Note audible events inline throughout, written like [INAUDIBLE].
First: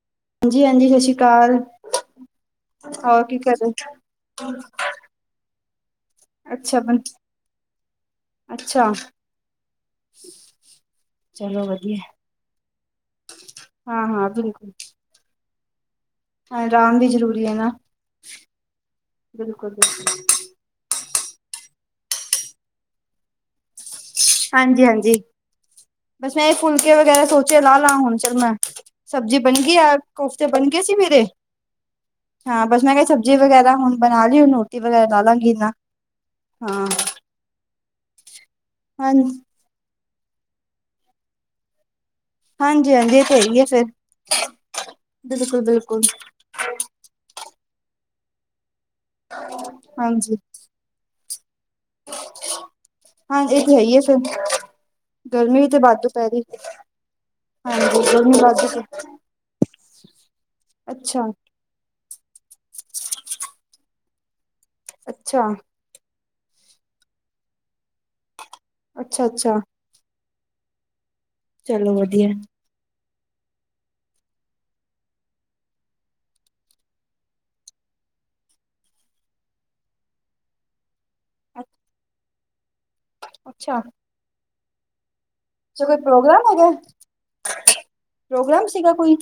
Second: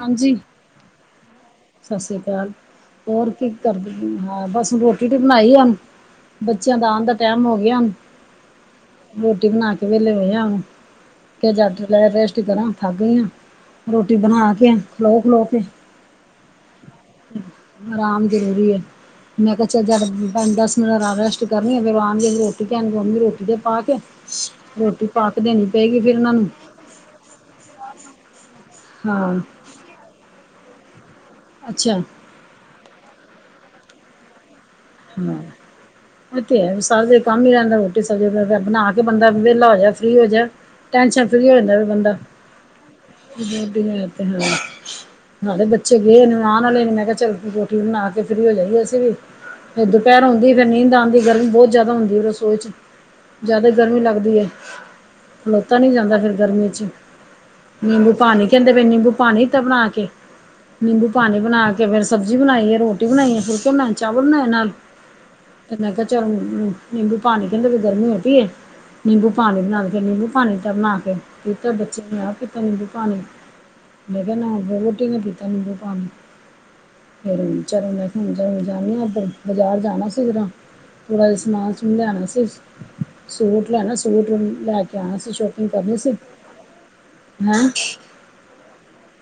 ਹਾਂਜੀ, ਹਾਂਜੀ ਹਾਂਜੀ ਸਤਿ ਸ਼੍ਰੀ ਅਕਾਲ। ਸਤਿ ਸ੍ਰੀ ਅਕਾਲ ਹੋਰ ਕੀ ਕਰਦੇ ਹਾਂ ਬਸ ਰੋਟੀ ਰੁਟੀ ਬਣਾਈ ਆ ਹੁਣ। ਬੱਚਿਆਂ ਅੱਛਾ ਦਾ ਬੰ ਆਣ ਦਾ ਟਾਈਮ ਹੋ ਗਿਆ ਹੁਣ ਅੱਛਾ ਰੋਟੀ ਬਣਾ ਕੇ ਵਿਹਲੇ ਹੋਏ ਆ। ਕੇ ਚਲੋ ਜੱਡ ਵਧੀਆ ਲੈ ਰੈਸਟ ਕਰਾਂ ਥੱਕ ਗਈਆਂ ਹਾਂ ਰੋਟੀ ਹਾਂ ਬਣਾ ਬਿਲਕੁਲ ਕੇ ਖਲੋ ਖਲੋ ਕੇ। ਆਰਾਮ ਵੀ ਜ਼ਰੂਰੀ ਹੈ ਨਾ ਆਰਾਮ ਜਰੂਰੀ ਹੈ, ਮੈਂ ਕਿਹਾ ਬਿਲਕੁਲ ਚਲ ਜਦ ਬਿਲਕੁਲ, ਬਣਦਾ। ਰੈਸਟ ਕਰਨੀ ਆ ਫੇਰ ਆ ਰੋਟੀ ਕਹਿਣ ਉਮੀ ਰੋਟੀ ਤੇ ਪਾ ਕੇ, ਰੋਟੀ ਹਾਂਜੀ-ਹਾਂਜੀ, ਪਾ ਕੇ ਦੇਣੀ ਪਏਗੀ ਫਿਰ ਇਹਨਾਂ ਬਸ ਮੈਂ ਨੂੰ ਇਹ ਫੁਲਕੇ ਵਗੈਰਾ ਸੋਚ ੇ ਲਾ ਲਾ ਹੁਣ ਚਿਰ ਮੈਂ ਹਾਂ ਸਬਜ਼ੀ ਬਣ ਗਈ ਆ ਕੋਫਤੇ ਬਣ ਗਏ ਸੀ ਮੇਰੇ, ਅੱਛਾ, ਹਾਂ ਬਸ ਮੈਂ ਕਿਹਾ ਸਬਜ਼ੀ ਵਗੈਰਾ ਹੁਣ ਬਣਾ ਲਈ ਉਹਨੂੰ, ਹਾਂ ਇਹ ਤੇ ਹੈ ਹਾਂ ਸਜ ਕੰਮ ਹੀਈ ਰਹਿੰਦਾ ਰੋਟੀ ਸਬਜ਼ ਬਣਾ ਕੇ ਹਾਂ ਬੰਦਾ ਵਿਹਲਾ ਹੋ ਜਾ, ਫਰੀੀ ਹੋ ਜਾਵੇ ਟੈਂਨਸ਼ਨ ਫਰੀੀ ਹੋ ਜਾਂਦਾ ਫ ਬੰਦਾ, ਹਾਂਜੀ ਹਾਂਜੀ ਇਹ ਤੇ ਹੈਗੀ ਵਧੀਆ ਹੈ ਫਿਰ ਔ ਤੇ ਹੈ ਈ ਬਿਲਕੁਲ ਨਾਲੇ ਬੱਚੇ ਬਿਲਕੁਲ ਗਏ ਨੇ, ਨਾ ਨਾਲ ਲੈਣੀ ਮੈਂ ਕਿਹਾ, ਚੱਲ ਕੋਠੀ ਬਣਾ ਕੇ ਫਰੀ ਹੋ ਜਾਈ ਅਸੀਂ ਵੀ ਫੇਰ ਦੁਪਹਿਰ ਹਾਂਜੀ ਆਦੀ ਫੇਰ ਨੀਂਦ ਆਦੀ ਗਰਮੀ ਬਹੁਤ ਜ਼ਿਆਦਾ ਹੁੰਦੀ ਰਸੋਈ ਚ ਹਾਂ ਇਹ ਜ਼ਿਆਦਾ, ਤੇ ਹੈ ਹੀ ਗਰਮੀ ਹੈ ਲੱਗਦੀ ਏ, ਫਿਰ ਗਰਮੀ ਵੀ ਖਲੋਤਾ ਤੇ ਨੀ ਵਾਧੂ ਜਾਂਦਾ ਪੈ ਫਿਰ ਰਹੀ ਗਰਮੀ ਚ, ਹਾਂਜੀ ਨਿੰਬੂ ਗਰਮੀ ਪਾਣੀ ਵਾਧੂ ਕਹਿੰਦੇ ਵੇ, ਨਿੰਬੂ ਪਾਣੀ ਬਣਾ ਕੇ। ਨਿੰਬੂ ਅੱਛਾ ਪਾਣੀ ਬਣਾ ਕੇ, ਫੇਰ ਸਬਜ਼ੀ ਬਣਾ, ਈਏ, ਰੋਟੀ ਬਣਾਈਏ, ਫੁਲਕੇ ਬਣਾਏ, ਚਾਲ ਬਣਾਏ ਨਾਲ। ਅੱਛਾ ਮੈਂ ਕਿਹਾ ਚਲ ਨਿੰਬੂ ਪਾਣੀ, ਕਹਿੰਦੇ ਫੇਰ ਗਰਮੀ ਹੋਗੀ ਏ, ਨਿੰਬੂ ਅੱਛਾ ਪਾਣੀ ਬਣਾ ਲੋ ਫੇਰ ਨਿੰਬੂ [UNINTELLIGIBLE] ਪਾਣੀ ਦਾ ਬਣਾਕੇ ਪੀਤਾ, ਚਲੋ ਬੱਚੇ ਨੂੰ ਵਧੀਆ। ਆਪ ਪੀਤਾ, ਨਿੰਬੁ ਪਾਣੀ। ਮੇਰੇ ਨਾ, ਕਿਹਾ ਵਓਟੀ ਨੇ ਪੀਤਾ ਨੀਬੂ ਪਾਨੀ। ਫਿਰ ਚਰ [UNINTELLIGIBLE] ਬਜ਼ਾਰ ਜਾਣਾ ਸੀ ਜਰਾ, ਥੋੜਾ ਜਿਹਾ ਸਮਾਨ-ਸੁਮਾਨ ਲਿਆਣ ਵਾਸਤੇ ਸੀ, ਸੂਟ ਅੱਛਾ, ਲੈਣਾ ਸੀ ਸੂਟ ਲੈਕੇ ਆਣਾ ਸੀ ਸ਼ੋਪਿੰਗ ਅੱਛਾ ਕੋਈ ਕਰਨੀ ਸੀ, ਪ੍ਰੋਗਰਾਮ ਹੈਗਾ, ਹੈਂ। ਪ੍ਰੋਗਰਾਮ ਸੀਗਾ ਕੋਈ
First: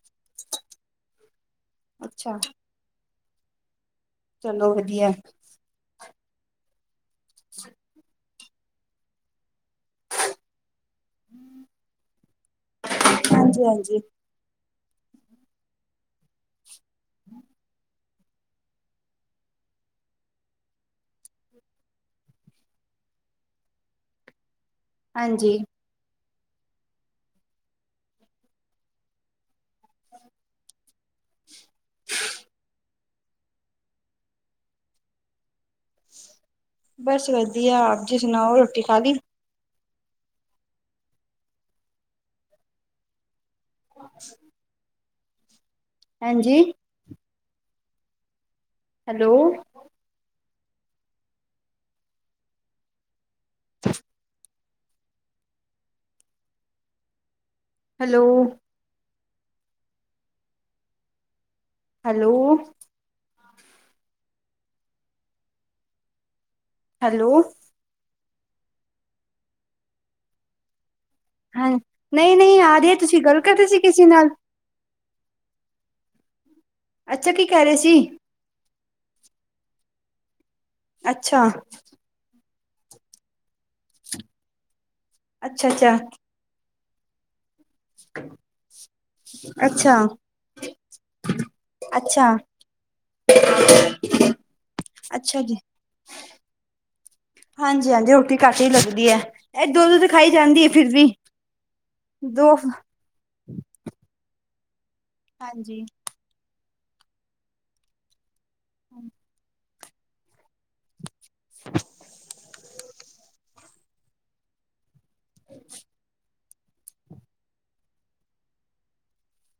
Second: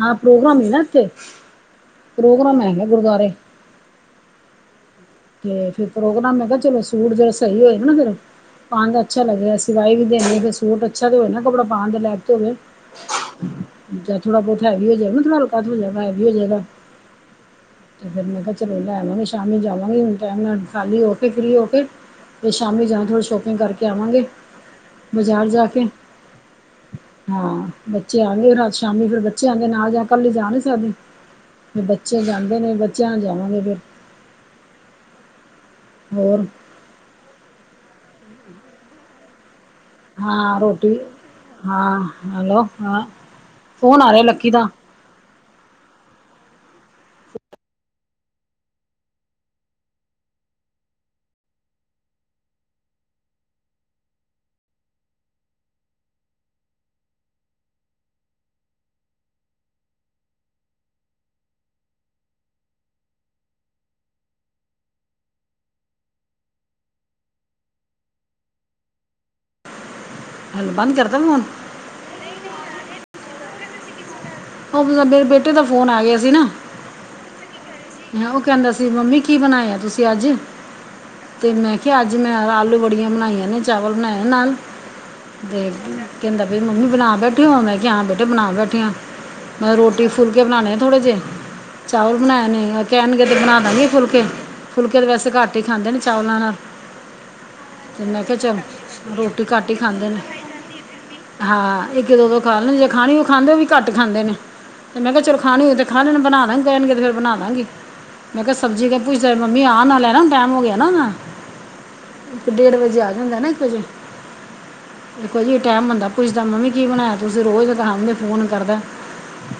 ਹਾਂ ਪ੍ਰੋਗਰਾਮ ਹੀ ਨਾ ਇੱਥੇ ਅੱਛਾ, ਪ੍ਰੋਗਰਾਮ ਹੈਗੇ ਗੁਰਦੁਆਰੇ ਚਲੋ ਵਧੀਆ, ਤੇ ਫਿਰ ਪ੍ਰੋਗਰਾਮ ਮੈਂ ਕਿਹਾ ਚਲੋ ਸੂਟ ਜਹੜ ਸਹੀ ਹੋਏ ਨਾ ਫਿਰ ਖਣ ਦਾ ਅੱਛਾ ਲੱਗਹਾ ਸਿਵਾ ਵੀ ਦੇ, ਸੋਟ ਅੱਛਾ ਤੇ ਹੋਵੇ ਨਾ ਕੱਪੜਾ ਪਾਉਣ ਦੇ ਲੈਕ ਤੇ ਹੋਵੇ, ਹਾਂਜੀ, ਹਾਂਜੀ, ਥੋੜਾ ਬਹੁਤ ਹੈ ਵੀ ਹੋ ਜਾਗਾ ਨਾੱਤ ਹੋ ਜਾ ਹੈ ਵੀ ਹੋ ਜਾਏਗਾ, ਤੇ ਫੇਿਰ ਮੈਂ ਕਿਹਾ ਚਲੋ ਲੈ ਆਵਾਂਗੇ ਸ਼ਾਮੀ ਜਾਵਾਂਗੇ ਹੁਣ ਟਮ ਨਾਲ ਖਾਲੀ ਕੇ ਫਰੀ ਹੋ ਕੇ, ਫਿਰ ਸ਼ਾਮੀ ਜਾਣਾ ਥੋੜ੍ਹੀ ਸ਼ੋਪਿੰਗ ਕਰਕੇ ਆਵਾਂਗੇ, ਬਜ਼ਾਰ ਹਾਂਜੀ। ਜਾ ਕੇ ਹਾਂ ਬੱਚੇ ਆ ਗਏ ਰਾਜ, ਸ਼ਾਮੀ ਫੇਰ ਬੱਚੇ ਆਦੇ ਨਾਲ ਜਾਂ ਕੱਲੀ ਜਾ ਨਹੀਂ ਸਕਦੇ, ਫ ਬੱਚੇ ਜਾਂਦੇ ਨੇ ਬੱਚਿਆਂ ਨੂੰ ਜਾਵਾਂਗੇ ਫਿਰ, ਹੋਰ, ਬਸ ਵਧੀਆ ਆਪ ਜੀ ਸੁਣਾਓ? ਰੋਟੀ ਖਾਲੀ ਹਾਂ ਰੋਟੀ ਹਾਂ ਹੈਲੋ ਹਾਂ ਫੌਣ ਆ ਰਿਹਾ ਲੱਕੀ ਦਾ, ਹਾਂਜੀ, ਹੈਲੋ ਹੈਲੋ ਹੈਲੋ, ਹੈਲੋ ਹਲ ਬੰਦ ਕਰਦਾਂ 'ਮੈਂ ਹੁਣ। ਹਾਂ ਨਈ-ਨਈ ਆ ਰਹੀ ਐ ਤੁਸੀਂ ਗੱਲ ਕਰ ਰੇ ਸੀ ਕਿਸੀ ਨਾਲ। ਉਹ ਮਲਬ ਬੇ ਬੇਟੇ ਦਾ ਫੋਨ ਆ ਗਿਆ ਸੀ ਨਾ। ਅੱਛਾ ਕੀ ਕਹਿ ਰਹੇ ਸੀ। ਉਹ ਕਹਿੰਦਾ ਸੀ ਮੰਮੀ ਕੀ ਬਣਾਇਆ ਤੁਸੀਂ ਅੱਜ, ਅੱਛਾ, ਤੇ ਮੈਂ ਕਿਹਾ ਅੱਜ ਮੈਂ ਆਲੂ ਬੜੀਆਂ ਬਣਾਈਆਂ ਨੇ ਚਾਵਲ ਬਣਾਏ ਨਾਲ ਅੱਛਾ, ਤੇ ਅੱਛਾ, ਕਹਿੰਦਾ ਵੀ ਮੰਮੀ ਬਣਾ ਬੈਠੀ ਹੋ ਮੈਂ ਕਿਹਾ ਹਾਂ ਬੇਟੇ ਬਣਾ ਬੈਠੇ ਹ ਮੈਂ ਕਿਹਾ ਅੱਛਾ, ਰੋਟੀ ਫੁਲ ਬਨਾਣੇ ਥੋੜੇ ਜਹੇ ਚਾਵਲ ਅੱਛਾ, ਬਣਾਏ ਨੇ ਕਹਿਣਗੇ ਤੇ ਬਣਾਦਾ ਗੇ ਫੁਲਕੇ-ਫੁਲਕੇ ਤੇ ਵੈਸੇ ਅੱਛਾ ਜੀ। ਘੱਟ ਹੀ ਖਾਂਦੇ ਨੇ ਚਾਵਲਾਂ ਨਾਲ ਤੇ ਹਾਂਜੀ-ਹਾਂਜੀ ਮੈਂ ਰੋਟੀ ਕਿਹਾ ਚੱਲ ਘੱਟ ਹੀ ਲੱਗਦੀ ਐ ਰੋਟੀ ਘੱਟ ਇਹ ਹੀ ਦੋ ਦੁੱਧ ਖਾਂਦੇ ਨੇ ਖਾਈ ਜਾਂਦੀ ਐ ਫਿਰਰ ਵੀ ਹਾਂ ਇੱਕ ਦੋ-ਦੋ ਦੋ ਖਾ ਲ ਜਾਂ ਖਾਣੀ ਉਹ ਖਾਂਦੇ ਹੋ ਵੀ ਘੱਟ ਖਾਂਦੇ ਨੇ ਤੇ ਮੈਂ ਕਿਹਾ ਚਲੋ ਖਾਣੀ ਹੋਏ ਹਾਂਜੀ, ਤੇ ਖਾ ਲੈਣ ਬਣਾ ਦਾਂਗੇ ਕਹਿਣਗੇ ਤੇ ਫੇਰ ਬਣਾ ਦਾਂਗੀ ਮੈਂ ਕਿਹਾ ਸਬਜ਼ੀ ਕ ਪੁੱਛਦਾ ਮੰਮੀ ਆਉਣ ਨਾਲੈ ਨਾ ਟਾਈਮ ਹੋ ਗਿਆ ਨਾ ਡੇਢ ਵਜੇ ਆ ਹੁੰਦਾ ਨਾ ਇੱਕ ਇੱਕੋ ਜੇ ਟੈਮ ਹੁੰਦਾ ਪੁੱ ਮੰਮੀ ਕੀ ਬਣਾਇਆ ਤੁਸੀਂ ਰੋਜ਼ ਤਾਂ ਹ ਫੋਨ ਕਰਦਾ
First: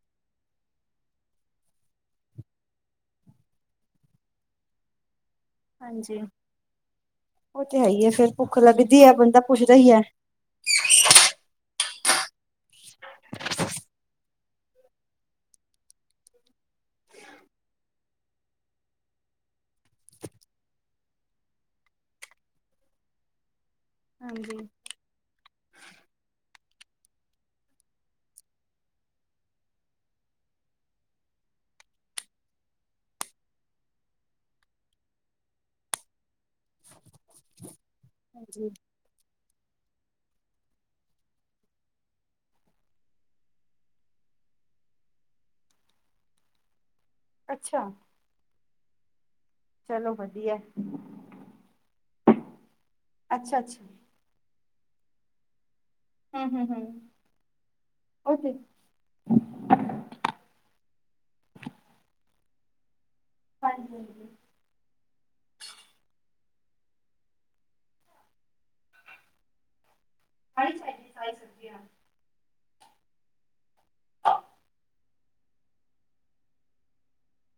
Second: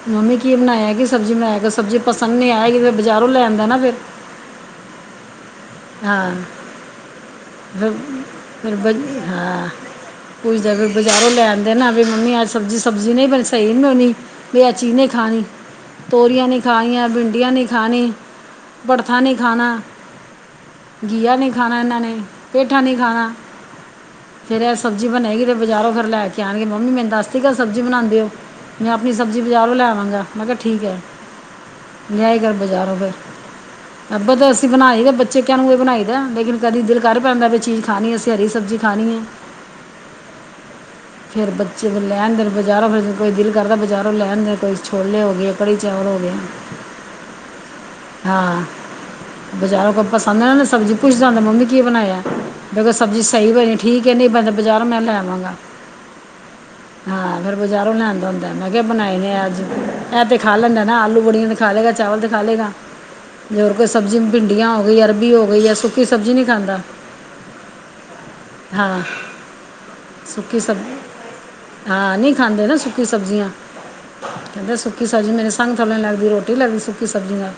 ਮੰਮੀ, ਕੀ ਬਣਾਇਆ ਈ, ਕੀ ਸਬਜ਼ੀ ਬਣਾਇਆ ਈ, ਸਬਜ਼ੀ ਪਸੰਦ ਨਹੀਂ ਆਏਗੀ ਤਾਂ ਬਜ਼ਾਰੋਂ ਲੈ ਆਂਦਾ ਨਾ ਫੇਰ। ਹਾਂਜੀ। ਹਾਂ, ਉਹ ਤੇ ਹੈ ਫਿਰ ਹੀ ਹੈ ਫੇਰ ਭੁੱਖ ਫਿਰਬ ਲੱਗਦੀ ਹੈ ਬੰਦਾ ਹਾਂ ਪੁੱਛਦਾ ਹੀ ਹੈ। ਪੂਜਾ ਦਾ ਵੀਰ ਬਜ਼ਾਰੋਂ ਲੈਣ ਦੇ ਨਾ ਵੀਰ ਮੰਮੀ ਅੱਜ ਸਬਜ਼ੀ ਸਬਜ਼ੀ ਨਹੀਂ ਸਈ ਨੀ ਬਣੀ ਵਿ ਅਚੀਨੇ ਖਾਣੀ ਤੋਰੀਆਂ ਨਹੀਂ ਖਣੀਆਂ ਭਿੰਡੀਆਂ ਨਹੀਂ ਖਣੀ ਭੜਥਾ ਨਹੀਂ ਖਾਣਾ ਗੀਆ ਨਹੀਂ ਖਾਣਾ ਇਹਨਾਂ ਨੇ ਪੇਠਾ ਨਹੀਂ ਖਾਣਾ ਹਾਂਜੀ ਫਿਰ ਐਸ ਸਬਜ਼ੀ ਬਣੇਗੀ ਤੇ ਬਜ਼ਾਰੋਂ ਫਿਰ ਲੈ ਕੇ ਆਉਣਗੇ, ਮੰਮੀ ਮੈਨੂੰ ਦੱਸਦੀ ਸਬਜੀ ਬਣਾਉਂਦੇ ਹੋ। ਮੈਂ ਆਪਣੀ ਸਬਜ਼ੀ ਬਜ਼ਾਰੋਂ ਲੈਵਾਂਗਾ ਮੈਂ ਕਿਹਾ ਠੀਕ ਹੈ। ਲਿਆਏ ਗਾ ਬਜਾਰੋ ਫਿਰ ਅੱਗੇ ਤੇ ਅਸੀਂ ਬਣਾਈ ਤੇ ਬ। ਬੱਚੇ ਕਹਨ ਓਹੀ ਬਣਾਈ ਦਾ ਲੇਕਿਨ ਕਦੇ ਦਿਲ ਕਰ ਪੈਂਦਾ, ਵੀ ਚੀਜ਼ ਖਾਣੀ ਅਸੀਂ ਹਰੀ ਹਾਂਜੀ ਸਬਜ਼ੀ ਖਾਣੀ ਹੈ। [UNINTELLIGIBLE] ਫਿਰ ਬੱਚੇ ਨੂੰ ਲੈਣ ਦੇਣ ਬਜ਼ਾਰੋਂ ਫਿਰ ਕੋਈ ਦਿਲ ਕਰਦਾ, ਬਜ਼ਾਰੋਂ ਲੈਣ ਦੇਣ ਕੋਈ ਛੋਲੇ ਹੋ ਗਏ। ਕੜੀ ਚੋਲ ਹੋ ਗਿਆ। ਅੱਛਾ। ਹਾਂ ਬਜ਼ਾਰੋਂ ਕੋ ਚਲੋ ਪਸੰਦ ਨਾ ਵਧੀਆ ਨਾ ਸਬਜ਼ੀ ਪੁੱਛ ਜਾਂਦਾ ਮੰਮੀ ਕੀ ਬਣਾਈਏ। ਵੇਖੋ ਸਬਜ਼ੀ ਸਹੀ ਅੱਛਾ ਬਣੀ ਅੱਛਾ ਠੀਕ ਹੈ, ਨਹੀਂ ਬਜ਼ਾਰੋਂ ਮੈਂ ਲੈ ਆਵਾਂਗਾ। ਹਮ ਹਮ ਹਮ ਹਾਂ, ਅਗਰ ਬਜ਼ਾਰੋਂ ਲਿਆਂਦਾ ਉਹ ਹੁੰਦਾ ਤੇ ਮੈਂ। ਬਣਾਏ ਨੇ ਅੱਜ ਇਹ ਤੇ ਖਾ ਲੈਂਦਾ ਨਾ ਆਲੂ ਬੜੀਆਂ ਤੇ ਖਾ ਲਏਗਾ ਚਾਵਲ ਤੇ ਖਾ ਲਏਗਾ ਜੇ ਹੋਰ ਕੋਈ ਹਾਂਜੀ ਸਬਜ਼ੀ ਭਿੰਡੀਆਂ ਹੋ ਗਈ, ਅਰਬੀ ਹੋ ਗਈ ਜਾਂ ਸੁੱਕੀ ਸਬਜ਼ੀ ਨਹੀਂ ਖਾਂਦਾ ਹਾਂ। ਸੁੱਕੀ ਸਬ ਹਾਂਜੀ ਆਈ ਸਾਡੀ ਸਾਰੀ ਸਬਜ਼ੀਆਂ ਹਾਂ ਨਹੀਂ ਖਾਂਦੇ ਨਾ ਸੁੱਕੀ ਸਬਜ਼ੀਆਂ ਕਹਿੰਦੇ ਸੁੱਕੀ ਸਬਜ਼ੀ ਮੇਰੀ ਸੰਗ ਥੱਲੇ ਲੱਗਦੀ ਰੋਟੀ ਲੱਗਦੀ ਸੁੱਕੀ ਸਬਜ਼ੀ ਦਾ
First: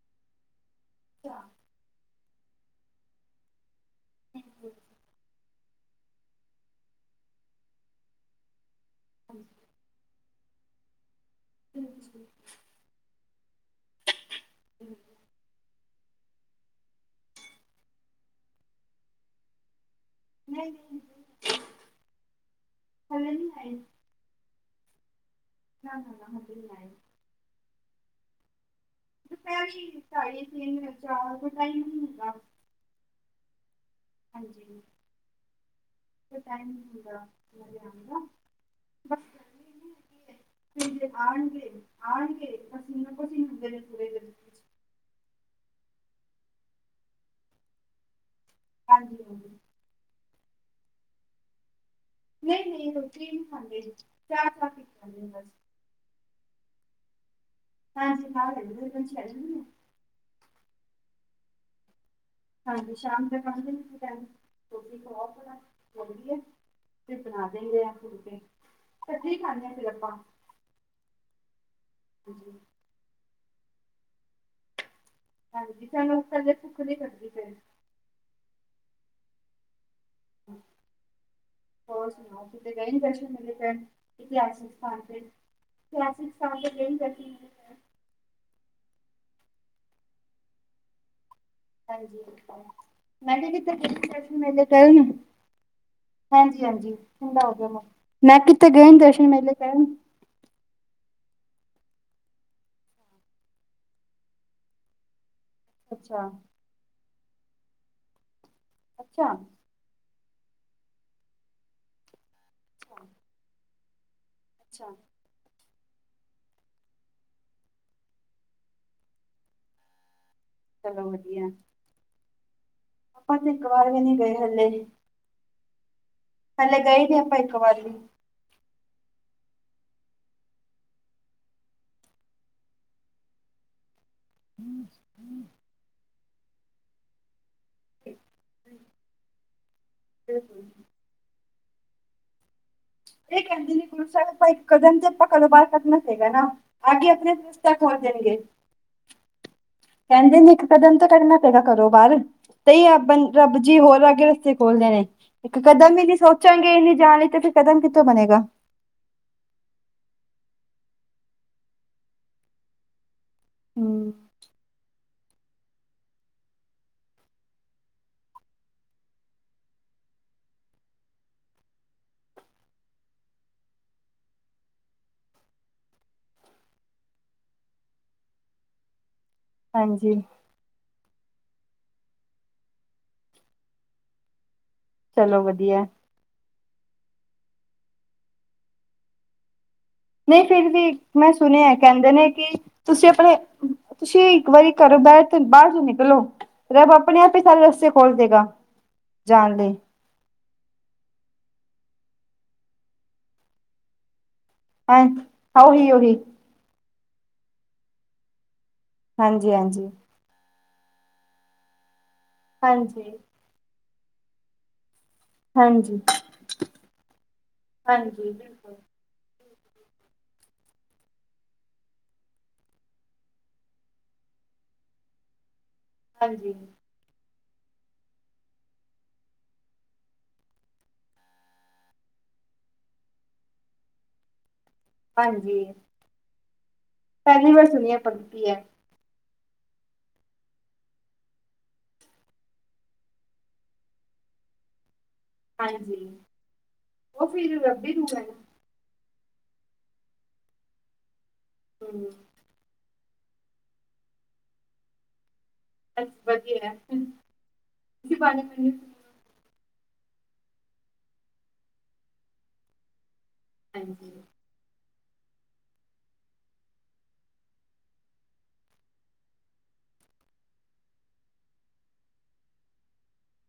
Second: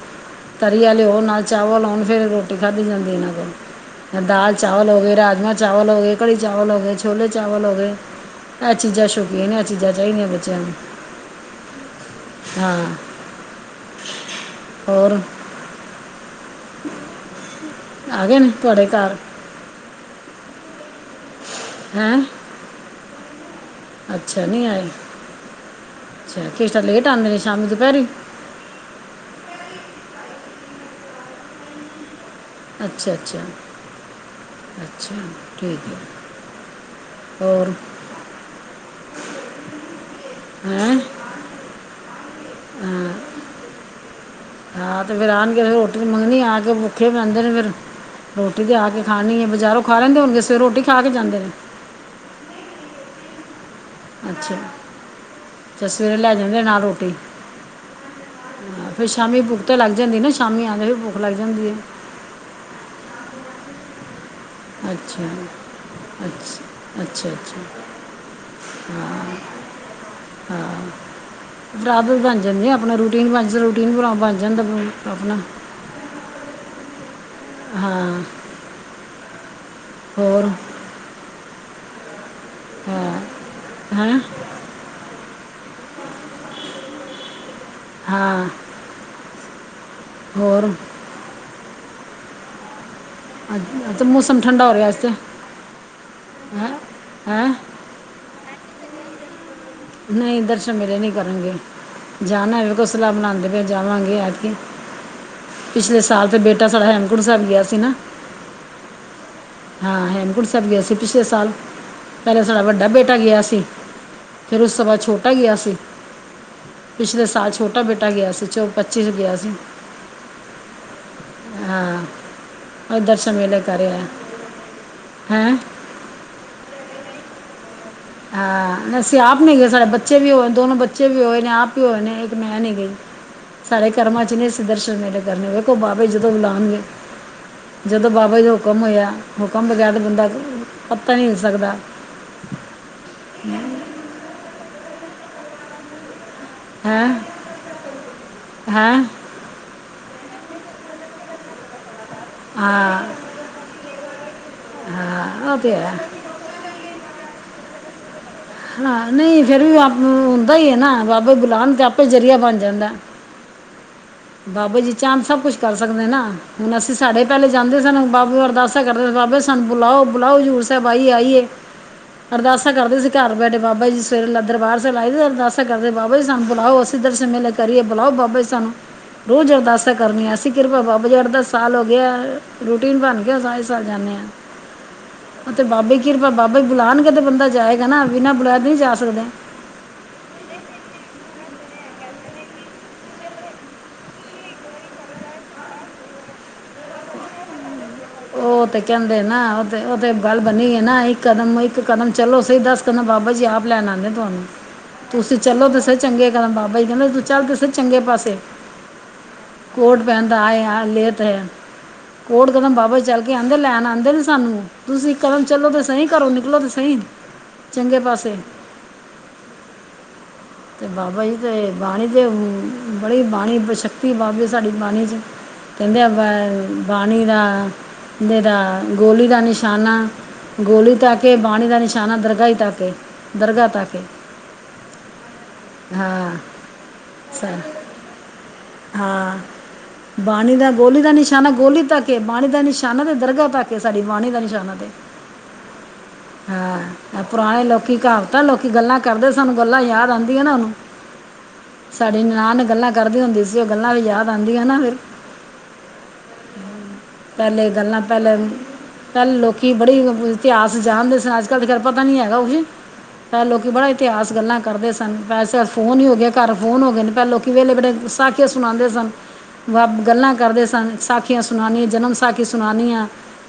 ਤਰੀਆ ਲਿਆਓ ਨਾਲ ਚਾਵਲ ਆਉਣ ਫੇਰ ਰੋਟੀ ਖਾਧੀ ਜਾਂਦੀ ਇਹਨਾਂ ਕੋਲ ਦਾਲ ਚਾਵਲ ਹੋਗਏ, ਰਾਜਮਾ ਚਾਵਲ ਹੋ ਗਏ, ਕੜੀ ਚਾਵਲ ਹੋ ਗਏ, ਛੋਲੇ ਚਾਵਲ ਹੋ ਗਏ ਇਹ ਚੀਜ਼ਾਂ ਸ਼ੌਕੀਨ ਇਹ ਚੀਜ਼ਾਂ ਚਾਹੀਦੀਆਂ ਬੱਚਿਆਂ ਨੂੰ ਹਾਂ, ਹੋਰ ਆ ਗਏ ਨ ਤੁਹਾਡੇ ਘਰ ਹੂੰ। ਹੈਂ ਹਲੇ ਨੀ ਹੈ ਅੱਛਾ ਨਹੀ ਆਏ। ਨਾ ਨਾ ਅੱਛਾ ਹਲੇ ਨਹੀਂ ਕਿਸ ਟਾਈਮ ਆਏ ਲੇਟ ਆਉਂਦੇ ਨੇ ਸ਼ਾਮ ਨੂੰ ਦੁਪਹਿਰੇ। ਦੁਪਹਿਰੀ ਢਾਈ ਤਿੰਨ ਚਾਰ ਕੋ ਟਾਈਮ ਹੁੰਦਾ। ਅੱਛਾ-ਅੱਛਾ। ਹਾਂਜੀ, ਟਾਈਮ ਹੁੰਦਾ ਹੋਰ ਜਾਣ ਦਾ। ਹੈਂ ਆਣਗੇ। ਹਾਂਜੀ ਪਸਿਨੋ ਪਸੀਨੇ ਹੋ ਗਏ ਨੇ ਪੂਰੇ ਦਿਨ। ਵਿੱਚ। ਹਾ ਤੇ ਫੇਰ ਆਣਗੇ ਫਿਰ ਰੋਟੀ ਮੰਗਣੀ ਆ ਕੇ ਭੁੱਖੇ ਜਾਂਦੇ ਨੇ ਫਿਰ। ਰੋਟੀ ਦੇ ਆ ਕੇ ਹਾਂਜੀ ਖਾਣੀ ਹੈ ਹਾਂਜੀ ਬਜ਼ਾਰੋ ਖਾ ਲੈਂਦੇ ਹੋਣਗੇ ਸਵੇ ਰੋਟੀ ਖਾ ਕੇ ਜਾਂਦੇ ਨੇ। ਨਈ-ਨਈ ਰੋਟੀ ਨੀ ਖਾਂਦੇ ਜੀ। ਅੱਛਾ, ਫੇਰ ਸਵੇਰੇ ਲੈ ਜਾਂਦੇ ਨਾਲ ਰੋਟੀ। ਹਾਂਜੀ ਹਾਂ ਰਹਿੰਦੇ ਫੇਰ ਨੇ ਸ਼ਾਮੀ ਛੱਡਦੇ ਭੁੱਖ ਤੇ ਲੱਗ ਜਾਂਦੀ ਨਾ ਸ਼ਾਮੀ ਆਂਦੇ ਨੇ ਭੁੱਖ ਲੱਗ ਜਾਂਦੀ ਹੈ। ਹਾਂਜੀ ਸ਼ਾਮ ਦੇ ਪੰਜ ਵਜੇ ਟੈਮ। ਅੱਛਾ-ਅੱਛਾ, ਫਿਰ ਬਣਾ ਅੱਛਾ-ਅੱਛਾ। ਦੇਂਗੇ ਆ ਫੁਲਕੇ ਇਕੱਠੇ ਹੀ ਖਾਂਦੇ ਹਾਂ ਫਿਰ ਆਪਾਂ ਹਾ-ਹਾ ਬਰਾਬਰ ਬਣ ਜਾਂਦੀਆਂ ਆਪਣੇ ਰੂ ਰਟੀਨ ਬਚ ਜਾ ਰੂਟੀਨ ਭਰਾ ਬਣ ਜਾਂਦਾ ਆਪਣਾ। ਹਾਂਜੀ ਸਾਨੂੰ ਪਹਿਲੇ ਸੁੱਕ ਨੀ ਕਡੀ ਦੇ। ਹਾਂ। ਹੋਰ। ਹੋਰ ਸੁਣਾਉ ਕਿਥੇ ਗਏ ਨੀ ਹਾਂ ਦਰਸਨ ਮੇਲੇ ਕਰਨ ਹੈਂ ਇਤਿਹਾਸਿਕ ਸਥਾਨ ਤੇ। ਇਤਿਹਾਸਿਕ ਸਥਾਨ ਗਏ ਨੀ ਦਰਸਨ ਮੇਲੇ ਕਰਨ। ਹਾਂ। ਹੋਰ। ਹਾਂਜੀ, ਮੈਂ ਕਿਆ ਕਿੱਥੇ ਗਏ ਨੀ ਕਿੱਥੇ ਦਰਸ਼ਨ ਮੇਲੇ ਕਰਨ। ਹਾਂਜੀ-ਹਾਂਜੀ ਠੰਡਾ ਹੋ ਗਿਆ ਮੌ ਮੈਂ ਕਿਥੇ ਗਏ ਦਰਸ਼ਨ ਮੇਲੇ ਕਰਨ। ਨਹੀ ਦਰਸ਼ਨ ਮੇਰੇ ਨਹੀ ਕਰਨਗੇ। ਜਾਣਾ ਏ ਵੇਖੋ ਸਲਾਹ ਬਣਾਦੇ ਪਏ ਜਾਵਾਂਗੇ ਐਤਕੀ। ਪਿਛਲੇ ਸਾਲ ਅੱਛਾ ਤੇ ਬੇਟਾ ਸਾਡਾ ਹੈੇਮਕੁੰਟ ਸਾਹਿਬ ਗਆ ਸੀ ਨਾ। ਅੱਛਾ। ਹਾਂ ਹੈੇਮਕੁਟ ਸਾਹਿਬ ਗਿਆ ਸੀ ਪਿਛਲੇ ਸਾਲ, ਪਹਿਲਾ ਸਾਡਾ ਵੱਡਾ ਬੇਟਾ ਗਿਆ ਸੀ। ਫਿਰ ਉਸ ਤੋਂ ਅੱਛਾ ਬਾਦ ਛੋਟ ਟਾ ਗਿਆ ਸੀ ਪਿਛਲੇ ਸਾਲ ਛੋਟਾ ਬੇਟਾ ਗਿਆ ਸੀ ਚੋ ਪੱਚੀ ਚ ਗਿਆ ਸੀ। ਚਲੋ ਵਧੀਆ। ਹਾਂਦਰਸ਼ਨ ਆਪਾਂ ਤੇ ਮੇਲੇ ਇੱਕ ਕਰ ਵਾਰ ਵੀ ਆਯਾ, ਨੀ ਗਏ ਹਾਂ ਪੈਲੇ ਗਏ ਦੇਆ ਆਪਾ ਏਕ ਵਾਰੀ। ਹਾ ਅਸੀੇ ਆਪ ਨੀ ਗਏ ਸਾਰੇ ਬੱਚੇ ਵੀ ਹੋਏ ਦੋਨੋ ਬੱਚੇ ਵੀ ਹੋਏ ਨੇ ਆਪ ਵੀ ਹੋਏ ਨੇ ਇੱਕ ਮੈਂ ਨੀ ਗਈ। ਸਾਡੇ ਕਰਮਾ ਚ ਨਹੀ ਸੀ ਦਰਸਨ ਮੇਲੇ ਕਰਨੇ ਵੇਖੋ ਬਾਬੇ ਜਦੋਂ ਬੁਲਾਉਣਗੇ। ਜਦੋਂ ਬਾਬਾ ਜੀ ਹੁਕਮ ਹੋਇਆ ਹੁਕਮ ਬਗੈਰ ਬੰਦਾ ਪਤਾ ਨੀ ਹਿਲ ਸਕਦਾ। ਹਮ। ਰੂ ਆਪਾ ਕਦਮ ਤੇ ਆਪਾ ਘਰੋ ਬਹਾਰ ਕਡਣਾ ਚਾਹੀਦਾ ਨਾ। ਹੈ ਆਗੇ ਅਪਣੇ ਵਵਸਥਾ ਖੋਲ ਦੇਣਗੇ। ਹੈ ਹਾਂ ਕਹਿੰਦੇ ਨੇ ਇੱਕ ਕਦਮ ਤਾ ਕੱਢਣਾ ਪਏਗਾ ਘਰੋ ਬਾਹਰ। ਤੇਈ ਹਾਂ ਰਬ ਰੱਬ ਜੀ ਹੋਰ ਅੱਗੇ ਰਸਤੇ ਖੋਲਦੇ ਨੇ ਇੱਕ ਉਹ ਤੇ ਕਦਮ ਹੈ ਵੀ ਨੀ ਸੋਚ ਚਾਂਗੇ ਇ ਜਾਣ ਲਈ ਤੇ ਫਿਰ ਕਦਮ ਕਿੱਥੋਂ ਬਣੇਗਾ। ਹਾ ਨਹੀ ਫੇਰ ਵੀ ਆ ਹੁੰਦਾ ਹੀ ਹੈ ਨਾ ਬਾਬਾ ਬੁਲਾਉਣ ਤਾ ਆਪੇ ਜ਼ਰੀਆ ਬਣ ਜਾਂਦਾ। ਹੂੰ। ਬਾਬੇ ਜੀ ਚਾਂਨ ਸਭ ਕੁਛ ਕਰ ਸਕਦੇ ਨਾ ਹੁਣ ਅਸੀਂ ਸਾਡੇ ਪਹਿਲੇੇ ਜਾਂਦੇ ਸ ਬਾਬੇ ਅਰਦਾਸ ਦਾ ਕਰਦੇ ਸਾ ਬਾਬੇ ਸਾਨੂੰ ਬੁਲਾਓ-ਬੁਲਾਓ ਹਜ਼ੂਰ ਸਾਹਿਬ ਆਈਏ-ਆਈਏ। ਅਰਦਾਸਾ ਕਰਦੇ ਸੀ ਘਰ ਬੈਠੇ ਬਾਬਾ ਜੀ ਸਵੇਰੇ ਲ ਦਰਬਾਰ ਲਾਈ ਦਾ ਅਰਦਾਸਾ ਕਰਦੇ ਬਾਬਾ ਜੀ ਸਾਨੂੰ ਬੁਲਾਓ ਅਸ ਦਰਸ਼ਨ ਸੇੇਲੇ ਕਰੀਏ ਬੁਲਾਓ ਬਾਬਾ ਜੀ ਸਾਨੂੰ ਰੋਜ਼ ਅਰਦਾਸਾ ਹਾਂਜੀ ਕਰਨੀਆਂ। ਕਿਰਪਾ ਬਾਬਾ ਜੀ ਅਠ, ਦਸ ਸਾਲ ਹੋ ਗੇ ਆ ਰੂਟੀਨ ਬਣ ਗਿਆ ਸਾਲ ਦੀ ਸਾਲ ਜਾਂਨੇ ਆ। ਚਲੋ ਉਹ ਤੇ ਵਧੀਆ ਬਾਬੇ ਕਿਰਪਾ ਬਾਬਾ ਈ ਬੁਲਾਣਗੇ ਤੇ ਬੰਦਾ ਜਾਏਗਾ ਨਾ ਬਿਨਾ ਬੁਲਾਏ ਨੀ ਜਾ ਸਕਦੇ। ਨਈ ਫਿਰ ਵੀ ਮੈਂ ਸੁਣਿਆ ਐ ਕਹਿੰਦੇ ਨੇ ਕਿ ਤੁਸੀ ਅਪਣੇ ਤੁਸੀ ਇੱਕ ਵਾਰੀ ਘਰੋ ਬਹਿਠ ਬਾਰ ਤੇ ਨਿਕਲੋ ਰੱਬ ਆਪਣੇ ਆਪ ਈ ਸਾਰੇ ਰੱਸੇ ਓ ਤੇ ਕਹਿੰਦੇ ਨਾ ਓ ਓਹਤੇ ਗੱਲ ਬਣੀ ਐ ਨਾ ਇੱਕ ਕਦਮ ਇੱਕ ਕਦਮ ਚਲੋ ਸਹੀ ਦਸ ਕਦਮ ਬਾਬਾ ਜੀ ਆਪ ਲੈਣ ਆਂਦੇ ਤੁਹਾਨੂੰ। ਤੁਸੀ ਹਾਂ ਚਲੋ ਤੇ ਉਹੀ ਸਹੀ ਉਹੀ ਚੰਗੇ ਕਰਮ। ਬਾਬਾ ਜੀ ਕਹਿੰਦੇ ਤੂੰ ਚੱਲ ਤੇ ਸਹੀ ਚੰਗੇ ਪਾਸੇ। ਹਾਂਜੀ ਹਾਂਜੀ। ਪੈਂਦਾ ਆਏ ਆ ਲੇਤ ਹੈ। ਕੋਟ ਕਦਮ ਬਾਬਾ ਜੀ ਹਾਂਜੀ ਚੱਲ ਕੇ ਆਂਦੇ ਲੈਣ ਆਂਦੇ ਨੇ ਸਾਨੂੰ। ਤੁਸੀ ਇਕ ਕਦਮ ਚੱਲੋ ਤੇ ਹਾਂਜੀ ਸਹੀ ਘਰੋਂ ਨਿਕਲੋ ਤੇ ਸਹੀ ਚੰਗੇ ਹਾਂਜੀ ਪਾਸੇ। ਬਿਲਕੁਲ ਤੇ ਬਾਾਬਾ ਜੀ ਤੇ ਬਾਣੀ ਤੇ ਬੜੀ ਬਾਣੀ ਸ਼ਕਤੀ ਬਾਬੇ ਥਸਾਡੀ ਬਾਣੀ ਚ। [INAUDIBLE] ਕਹਿੰਦੇ ਆ ਬ ਹਾਂਜੀ ਬਾਣੀ ਦਾ ਦੇ ਦਾ ਗੋਲੀ ਦਾ ਨਿਸ਼ਾਨਾ ਗੋਲੀ ਤਾ ਕੇ ਬਾਣੀ ਦਾ ਨਿਸ਼ਾਨਾ ਦਰਗਾ ਈ ਤਕ ਏ ਦਰਗਾਹ ਤਕ ਏ। ਹਾਂਜੀ। ਹਾਂ। ਪਹਿਲੀ ਵਾਰ ਸਰ ਸੁਣੀ ਐ ਪਕੀ ਐ। ਹਾਂ। ਬਾਣੀ ਦਾ ਗੋਲੀ ਦਾ ਨਿਸ਼ਾਨਾ ਗੋਲੀ ਤੱਕ ਏ। ਬਾਣੀ ਦਾ ਨਿਸ਼ਾਨਾ ਤੇ ਦਰਗਾਹ ਤੱਕ ਏ ਸਾਡੀ ਬਾਣੀ ਦਾ ਨਿਸ਼ਾਨਾ। ਤੇ [INAUDIBLE] ਹਾਂ। ਐ ਉਹ ਫਿਰ ਪੁਰਾਣੇ ਰੱਬੀ ਲੋਕੀ ਰੂਹ ਹੈ ਕਹਾਵਤਾਂ ਲੋਕੀ ਗੱਲਾਂ ਕਰਦੇ ਸਾਨੂੰ ਗੱਲਾਂ ਯਾਦ ਆਂਦੀ ਆ ਨਾ ਓਨੂੰ। ਸਾਡੀ ਨਾ ਨਨਾਨ ਗੱਲਾਂ ਕਰਦੀ ਹੁੰਦੀ ਸੀ। ਜੇ ਗੱਲਾਂ ਯਾਦ ਆਂਦੀਆਂ ਨਾ ਫੇਰ ਵਧੀਆ ਹੈ ਇਸੀ ਪਹਿਲੇ ਗੱਲਾਂ ਪਹਿਲੇ ਬਹਾਨੇ ਮੈਨੂੰ ਪਹਿਲੇ ਲੋਕੀ ਬੜੀ ਇਤਿਹਾਸ ਜਾਣਦੇ ਸਨ। ਅੱਜ ਕੱਲ੍ਹ ਤੇ ਖੈਰ ਪਤਾ ਨੀ ਹੈਗਾ ਕੁਝ। ਪੈਲ ਲੋਕੀ ਬੜਾ ਹਾਂਜੀ ਇਤਿਹਾਸ ਗੱਲਾਂ ਕਰਦੇ ਸਾ ਫੋਨ ਹੀ ਹੋ ਗਿਆ ਘਰ ਫੋਨ ਹੋ ਗਏ ਨੇ। ਪੈਂਦੇ ਲੋਕੀ ਵੇਲੇ ਬੈਠੇ ਸਾਖੀਆਂ ਸੁਣਾਂਦੇ ਸਨ। ਬ ਗੱਲਾਂ ਕਰਦੇ ਸਨ ਸਾਖੀਆਂ ਸੁਣਾਣੀ ਜਨਮ ਸਾਖੀ ਸੁਣਾਉਣੀਆਂ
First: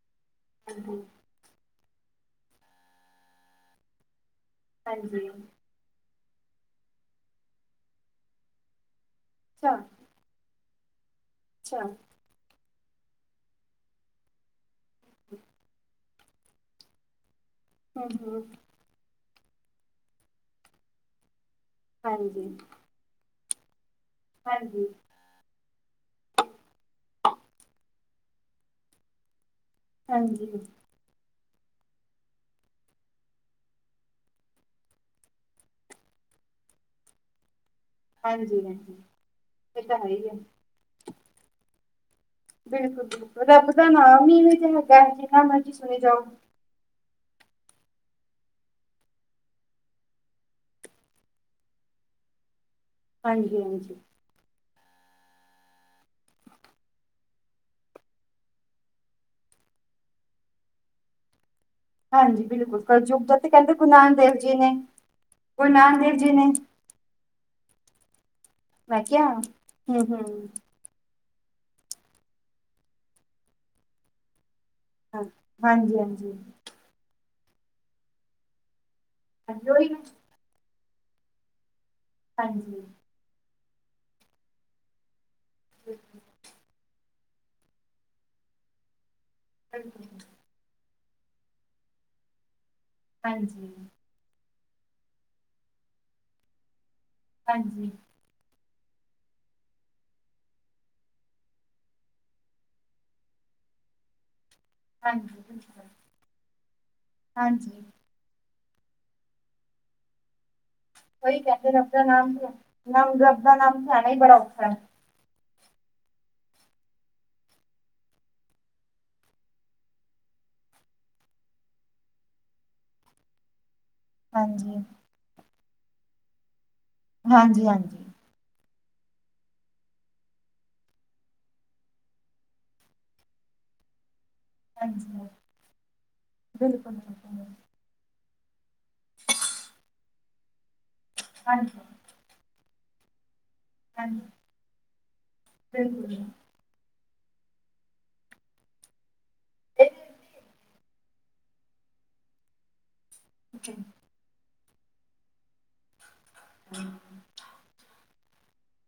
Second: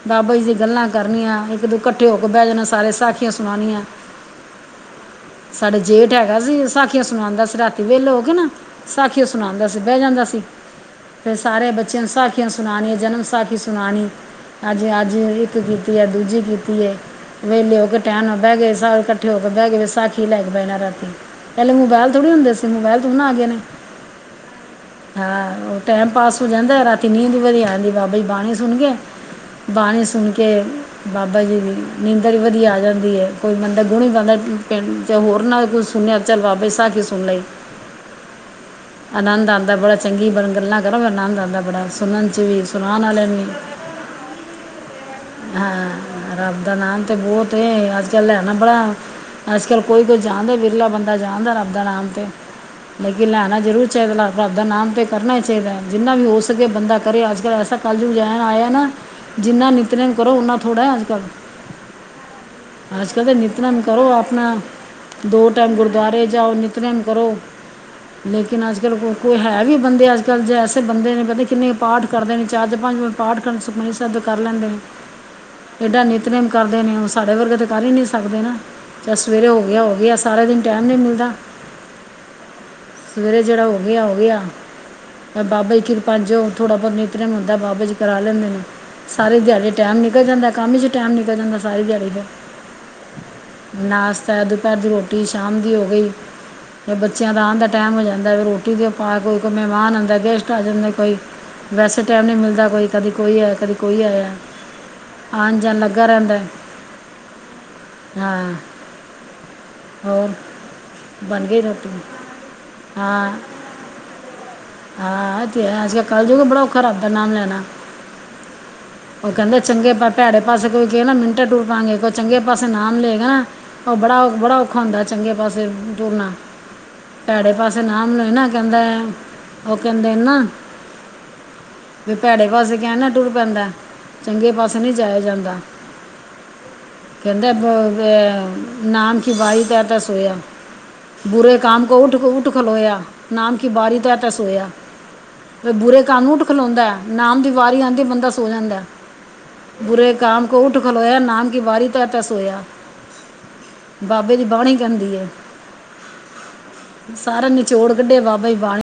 ਬਾਬਾ ਜੀ ਗੱਲਾਂ ਹਾਂਜੀ ਕਰਨੀਆਂ ਇੱਕ ਦੋ ਇਕੱਠੇ ਹੋ ਕੇ ਬਹਿ ਜਾਣਾ ਸਾਰੇ ਸਾਖੀਆਂ ਸੁਣਾਉਣੀਆਂ। ਹਾਂਜੀ ਸਾਡਾ ਜੇਠ ਹੈਗਾ ਸੀ ਸਾਖੀਆਂ ਸੁਣਾਉਂਦਾ ਸੀ ਰਾਤੀ ਵੇਹਲੇ ਹੋ ਕੇ ਨਾ। ਸਾਖੀਆਂ ਸੁਣਾਉਂਦਾ ਅੱਛਾ ਸੀ ਬਹਿ ਜਾਂਦਾ ਸੀ ਫਿਰ ਸਾਰੇ ਅੱਛਾ ਬੱਚਿਆਂ ਨੂੰ ਸਾਖੀ ਸਾੱਖੀਆਂ ਸੁਣਾਣੀ ਜਨਮ ਸਾਖੀ ਸੁਣਾਣੀ ਅੱਜ ਅੱਜ ਇੱਕ ਕੀਤੀ ਏ ਦੂਜੀ ਕੀਤੀ ਏ। ਵੇਲੇ ਹੋਕੇ ਹੂੰ ਟਾਈਣ ਨਲ ਹੂੰ ਬਹਿ ਗਏ ਸਾਰੇ ਇਕੱਠੇ ਹੋ ਕੇ ਬਹਿ ਗਏ ਸਾਖੀ ਲੈ ਕੇ ਬਹਿਣਾ ਪਹਿਲੇ ਮੋਬਾਇਲ ਥੋੜੀ ਹਾਂਜੀ ਹੁੰਦੇ ਸੀ, ਮੋਬਾਇਲ ਤੇ ਹੁਨ ਆ ਗਏ ਨੇ। ਹਾਂਜੀ ਹਾਂ ਓ ਟੈਮ ਪਾਸ ਹੋ ਜਾਂਦਾ ਐ ਰਾਤੀ ਨੀਂਦ ਵਦੀਆ ਆਂਦੀ ਬਾਬਾ ਜੀ ਬਾਣੀ ਸੁਣਕੇ। ਬਾਣੀ ਸੁਣ ਕੇ ਹਾਂਜੀ ਬਾਬਾ ਜੀ ਦੀ ਨੀਂਦਰ ਵਧੀਆ ਆ ਜਾਂਦੀ ਏ। ਕੋਈ ਬੰਦਾ ਗੁਣੀ ਗਾਉਂਦਾ ਪਿੰਡ ਚ ਹੋਰ ਨਾਲ ਕੁਛ ਸੁਣਿਆ ਚੱਲ ਬਾਬੇ ਸਾਖੀ ਸੁਣ ਲਈ। ਹਾਂਜੀ ਹਾਂਜੀ ਆਨੰਦ ਆਂਦਾ ਇਹ ਬੜੀ ਤਾਂ ਹੈ ਹੀ ਚੰਗੀ ਹੈ ਗੱਲਾਂ ਨੰਦ ਆਂਦਾ ਬੜਾ ਸ ਸੁਨਨ ਚ ਵੀ ਸੁਨਾਨ ਬਿਲਕੁਲ ਵਾਲੇ ਬਿਲਕੁਲ ਵੀ ਰੱਬ ਦਾ ਨਾਮ ਹੀ ਇਵੇਂ ਜਿਹਾ ਹੈਗਾ ਹੈ ਜਿੰਨਾ ਮਰਜ਼ੀ ਸੁਣੇ ਜਾਓ ਹਾਂ ਰੱਬ ਦਾ ਨਾਂ ਤੇ ਬੋਤ ਏ ਅੱਜ ਕਲ ਲੈਣਾ ਬੜਾ ਅੱਜ ਕੱਲ ਕੋਈ ਕੋਈ ਜਾਣਦਾ ਵੀ ਲਾ ਬੰਦਾ ਜਾਣਦਾ ਰੱਬ ਦਾ ਨਾਮ ਤੇ ਲੇਕਿਨ ਲੈਣਾ ਹਾਂਜੀ ਜਰੂਰ ਹਾਂਜੀ ਚਾਈਦਾ। ਰੱਬ ਦਾ ਨਾਮ ਤੇ ਕਰਨਾ ਈ ਚਾਹੀਦਾ। ਜਿੰਨਾ ਵੀ ਹੋ ਸਕੇ ਬੰਦਾ ਕਰੇ। ਅੱਜ ਕੱਲ ਐਸਾ ਕੱਲਜੁਗ ਲੈਣ ਆਇਆ ਨਾ ਜਿੰਨਾ ਨਿਤਨੇਮ ਕਰੋ ਓਨਾ ਥੋੜ੍ਹਾ ਐ ਅੱਜ ਕੱਲ੍ਹ। ਹਾਂਜੀ ਬਿਲਕੁਲ ਅੱਜ ਕੱਲ ਕਲਯੁੱਗ ਤੇ ਦਾ ਕਹਿੰਦੇ ਨਿੱਤਨੇਮ ਗੁਰੂ ਕਰੋ ਨਾਨਕ ਦੇਵ ਆਪਣਾ ਜੀ ਨੇ ਦੋ ਗੁਰੂ ਟਾਈਮ ਨਾਨਕ ਦੇਵ ਗੁਰਦੁਆਰੇ ਜੀ ਨੇ ਜਾਓ। ਕਰਮ ਕਰੋ ਲੇਕਿਨ ਅਜ ਕਲ ਮੈਂ ਕਿਹਾ ਕੋਈ ਹੈ ਵੇ ਹੂੰ ਬੰਦੇ ਅਜ ਕਲ ਹੂੰ ਜੇ ਦੇ ਬੰਦੇ ਨੇ ਪਤਾ ਕਿੰਨੇ ਕੁ ਪਾਠ ਕਰਦੇ ਨੇ ਚਾਰ ਤੋ ਪੰਜ ਵਾਰ ਪਾਠ ਕਰ ਸੁਖਮਨੀ ਸਾਹਿਬ ਦੇ ਕਰ ਲੈਂਦੇ ਨੇ। ਹਾਂ ਹਾਂਜੀ ਏਡਾ ਹਾਂਜੀ ਨਿਤਨੇਮ ਕਰਦੇ ਨੇ ਉਹ ਸਾਡੇ ਵਰਗੇ ਤੇ ਕਰ ਹੀ ਨੀ ਸਕਦੇ ਨਾ। ਚੱਲ ਸਵੇਰੇ ਹੋ ਹਾਂਜੀ ਗਿਆ ਉਹੀ ਹੋ ਨਾ ਗਿਆ ਸਾਰਾ ਦਿਨ ਟਾਈਮ ਨੀ ਮਿਲਦਾ। ਹਾਂਜੀ ਸਵੇਰੇ ਜਿਹੜਾ ਹੋ ਗਿਆ ਹੋ ਗਿਆ ਬਾਬੇ ਦੀ ਕਿਰਪਾ ਜੋ ਥੋੜਾ ਬਹੁਤਾ ਨਿ ਜਿਨਾ ਹੁੰਦਾ ਬਾਬਾ ਜੀ ਕਰਾ ਲੈਂਦੇ ਨੇ ਸਾਰੇ ਦਿਹਾੜੀ ਟਾਈਮ ਬਿਲਕੁਲ, ਨਿਕਲ ਹਾਂਜੀ ਜਾਂਦਾ ਕੰਮ ਚ ਟੈਮ ਨਿਕਲ ਜਾਂਦਾ ਸਾਰੀ ਦਿਯਾੜੀ ਫੇਰ ਹਾਂਜੀ ਨਾਸ਼ਤਾ, ਦੁਪਹਿਰ ਦੀ ਰੋ ਰੋਟੀ ਸ਼ਾਮ ਦੀ ਹੋ ਗਈ ਤੇ ਬੱਚਿਆਂ ਦਾ ਆਨ ਦਾ ਟੈਮ ਹੋ ਜਾਂਦਾ ਫੇਰ ਰੋਟੀ ਦਯੋ ਪਾ ਕੇ ਕੋਈ ਮਹਿਮਾਨ ਆਂਦਾ ਗੈਸਟ ਆ ਜਾਂਦੇ ਕੋਈ ਵੈਸੇ ਟਾਈਮ ਨਹੀਂ ਮਿਲਦਾ ਕੋਈ ਕਦੀ ਕੋਈ ਆਯਾ ਕਦੀ ਕੋਈ ਆਯਾ ਹਾਂਜੀ ਆਣ ਬਿਲਕੁਲ ਜਾਣ ਲੱਗਾ ਰਹਿੰਦਾ ਹਾਂਜੀ ਹਾਂ। ਹੋਰ? ਕਈ ਬਣ ਗਈ ਕਹਿੰਦੇ ਰੋਟੀ ਰਬ ਦਾ ਨਾਮ, ਨਾਮ ਹਾਂ ਜਪਣਾ ਨਾਮ ਲੈਣਾ ਈ ਬੜਾ ਔਖਾ ਹੈ। ਹਾਂ ਏ ਤੇ ਹੈ ਅਜ ਕਲ ਕੱਲਜੁਗ ਏ ਬੜਾ ਔਖਾ ਰੱਬ ਦਾ ਨਾਮ ਲੈਣਾ। [INAUDIBLE] ਉਹ ਕਹਿੰਦੇ ਚੰਗੇ, ਭੈੜੇ ਪਾਸੇ ਕੋਈ ਕਹੇ ਨਾ ਮਿੰਟੇ ਤੂਰ ਪਾਂਗੇ, ਕੋਈ ਚੰਗੇ ਪਾਸੇ ਨਾਮ ਲਏਗਾ ਨਾ ਉਹ ਬੜਾ-ਬੜਾ ਹਾਂਜੀ ਔਖਾ ਹੁੰਦਾ ਚੰਗੇ ਪਾਸੇ ਤੁਰਨਾ, ਭੈੜੇ ਹਾਂਜੀ ਪਾਸੇ ਹਾਂਜੀ ਨਾਮ ਲਏ ਨਾ ਕਹਿੰਦਾ ਉਹ ਕਹਿੰਦੇਨ ਨਾ ਬਈ ਭੈੜੇ ਪਾਸੇ ਕਹਿਣ ਨਾ ਤੁਰ ਪੈਂਦਾ, ਚੰਗੇ ਪਾਸੇ ਨਹੀਂ ਜਾਯਾ ਹਾਂਜੀ ਜਾਂਦਾ ਬਿਲਕੁਲ ਬਿਲਕੁਲ ਕਹਿੰਦੇ [UNINTELLIGIBLE] ਨਾਮ [UNINTELLIGIBLE] ਤਾਂ ਸੋਯਾ ਬੁਰੇ ਹਾਂਜੀ ਕਾਮ ਕੋ ਉਠ-ਊਠ ਖਲੋਯਾ। ਨਾਮ ਕੀ ਬਾਰੀ ਤਹਿ ਹਾਂਜੀ ਤੇ ਸੋਯਾ ਤੇ ਬੁਰੇ ਬਿਲਕੁਲ ਕਾਮ ਨੂ ਉੱਠ ਖਲੋਂਦਾ ਨਾਮ ਦੀ ਵਾਰੀ ਆਂਦੀ ਬੰਦਾ ਸੋ ਜਾਂਦਾ। ਬੁਰੇ ਇਹ ਕਾਮ ਕੋ ਉੱਠ ਖਲੋਯਾ ਨਾਮ ਕੀ ਬਾਰੀ ਤਹਿ-ਤਹਿ ਸੋਯਾ। [INAUDIBLE] ਬਾਬੇ ਦੀ ਬਾਣੀ ਕਹਿੰਦੀ ਏ ਸਾਰਾ ਨਿਚੋੜ ਕੱਢਿਆ ਬਾਬੇ ਦੀ ਬਾਣੀ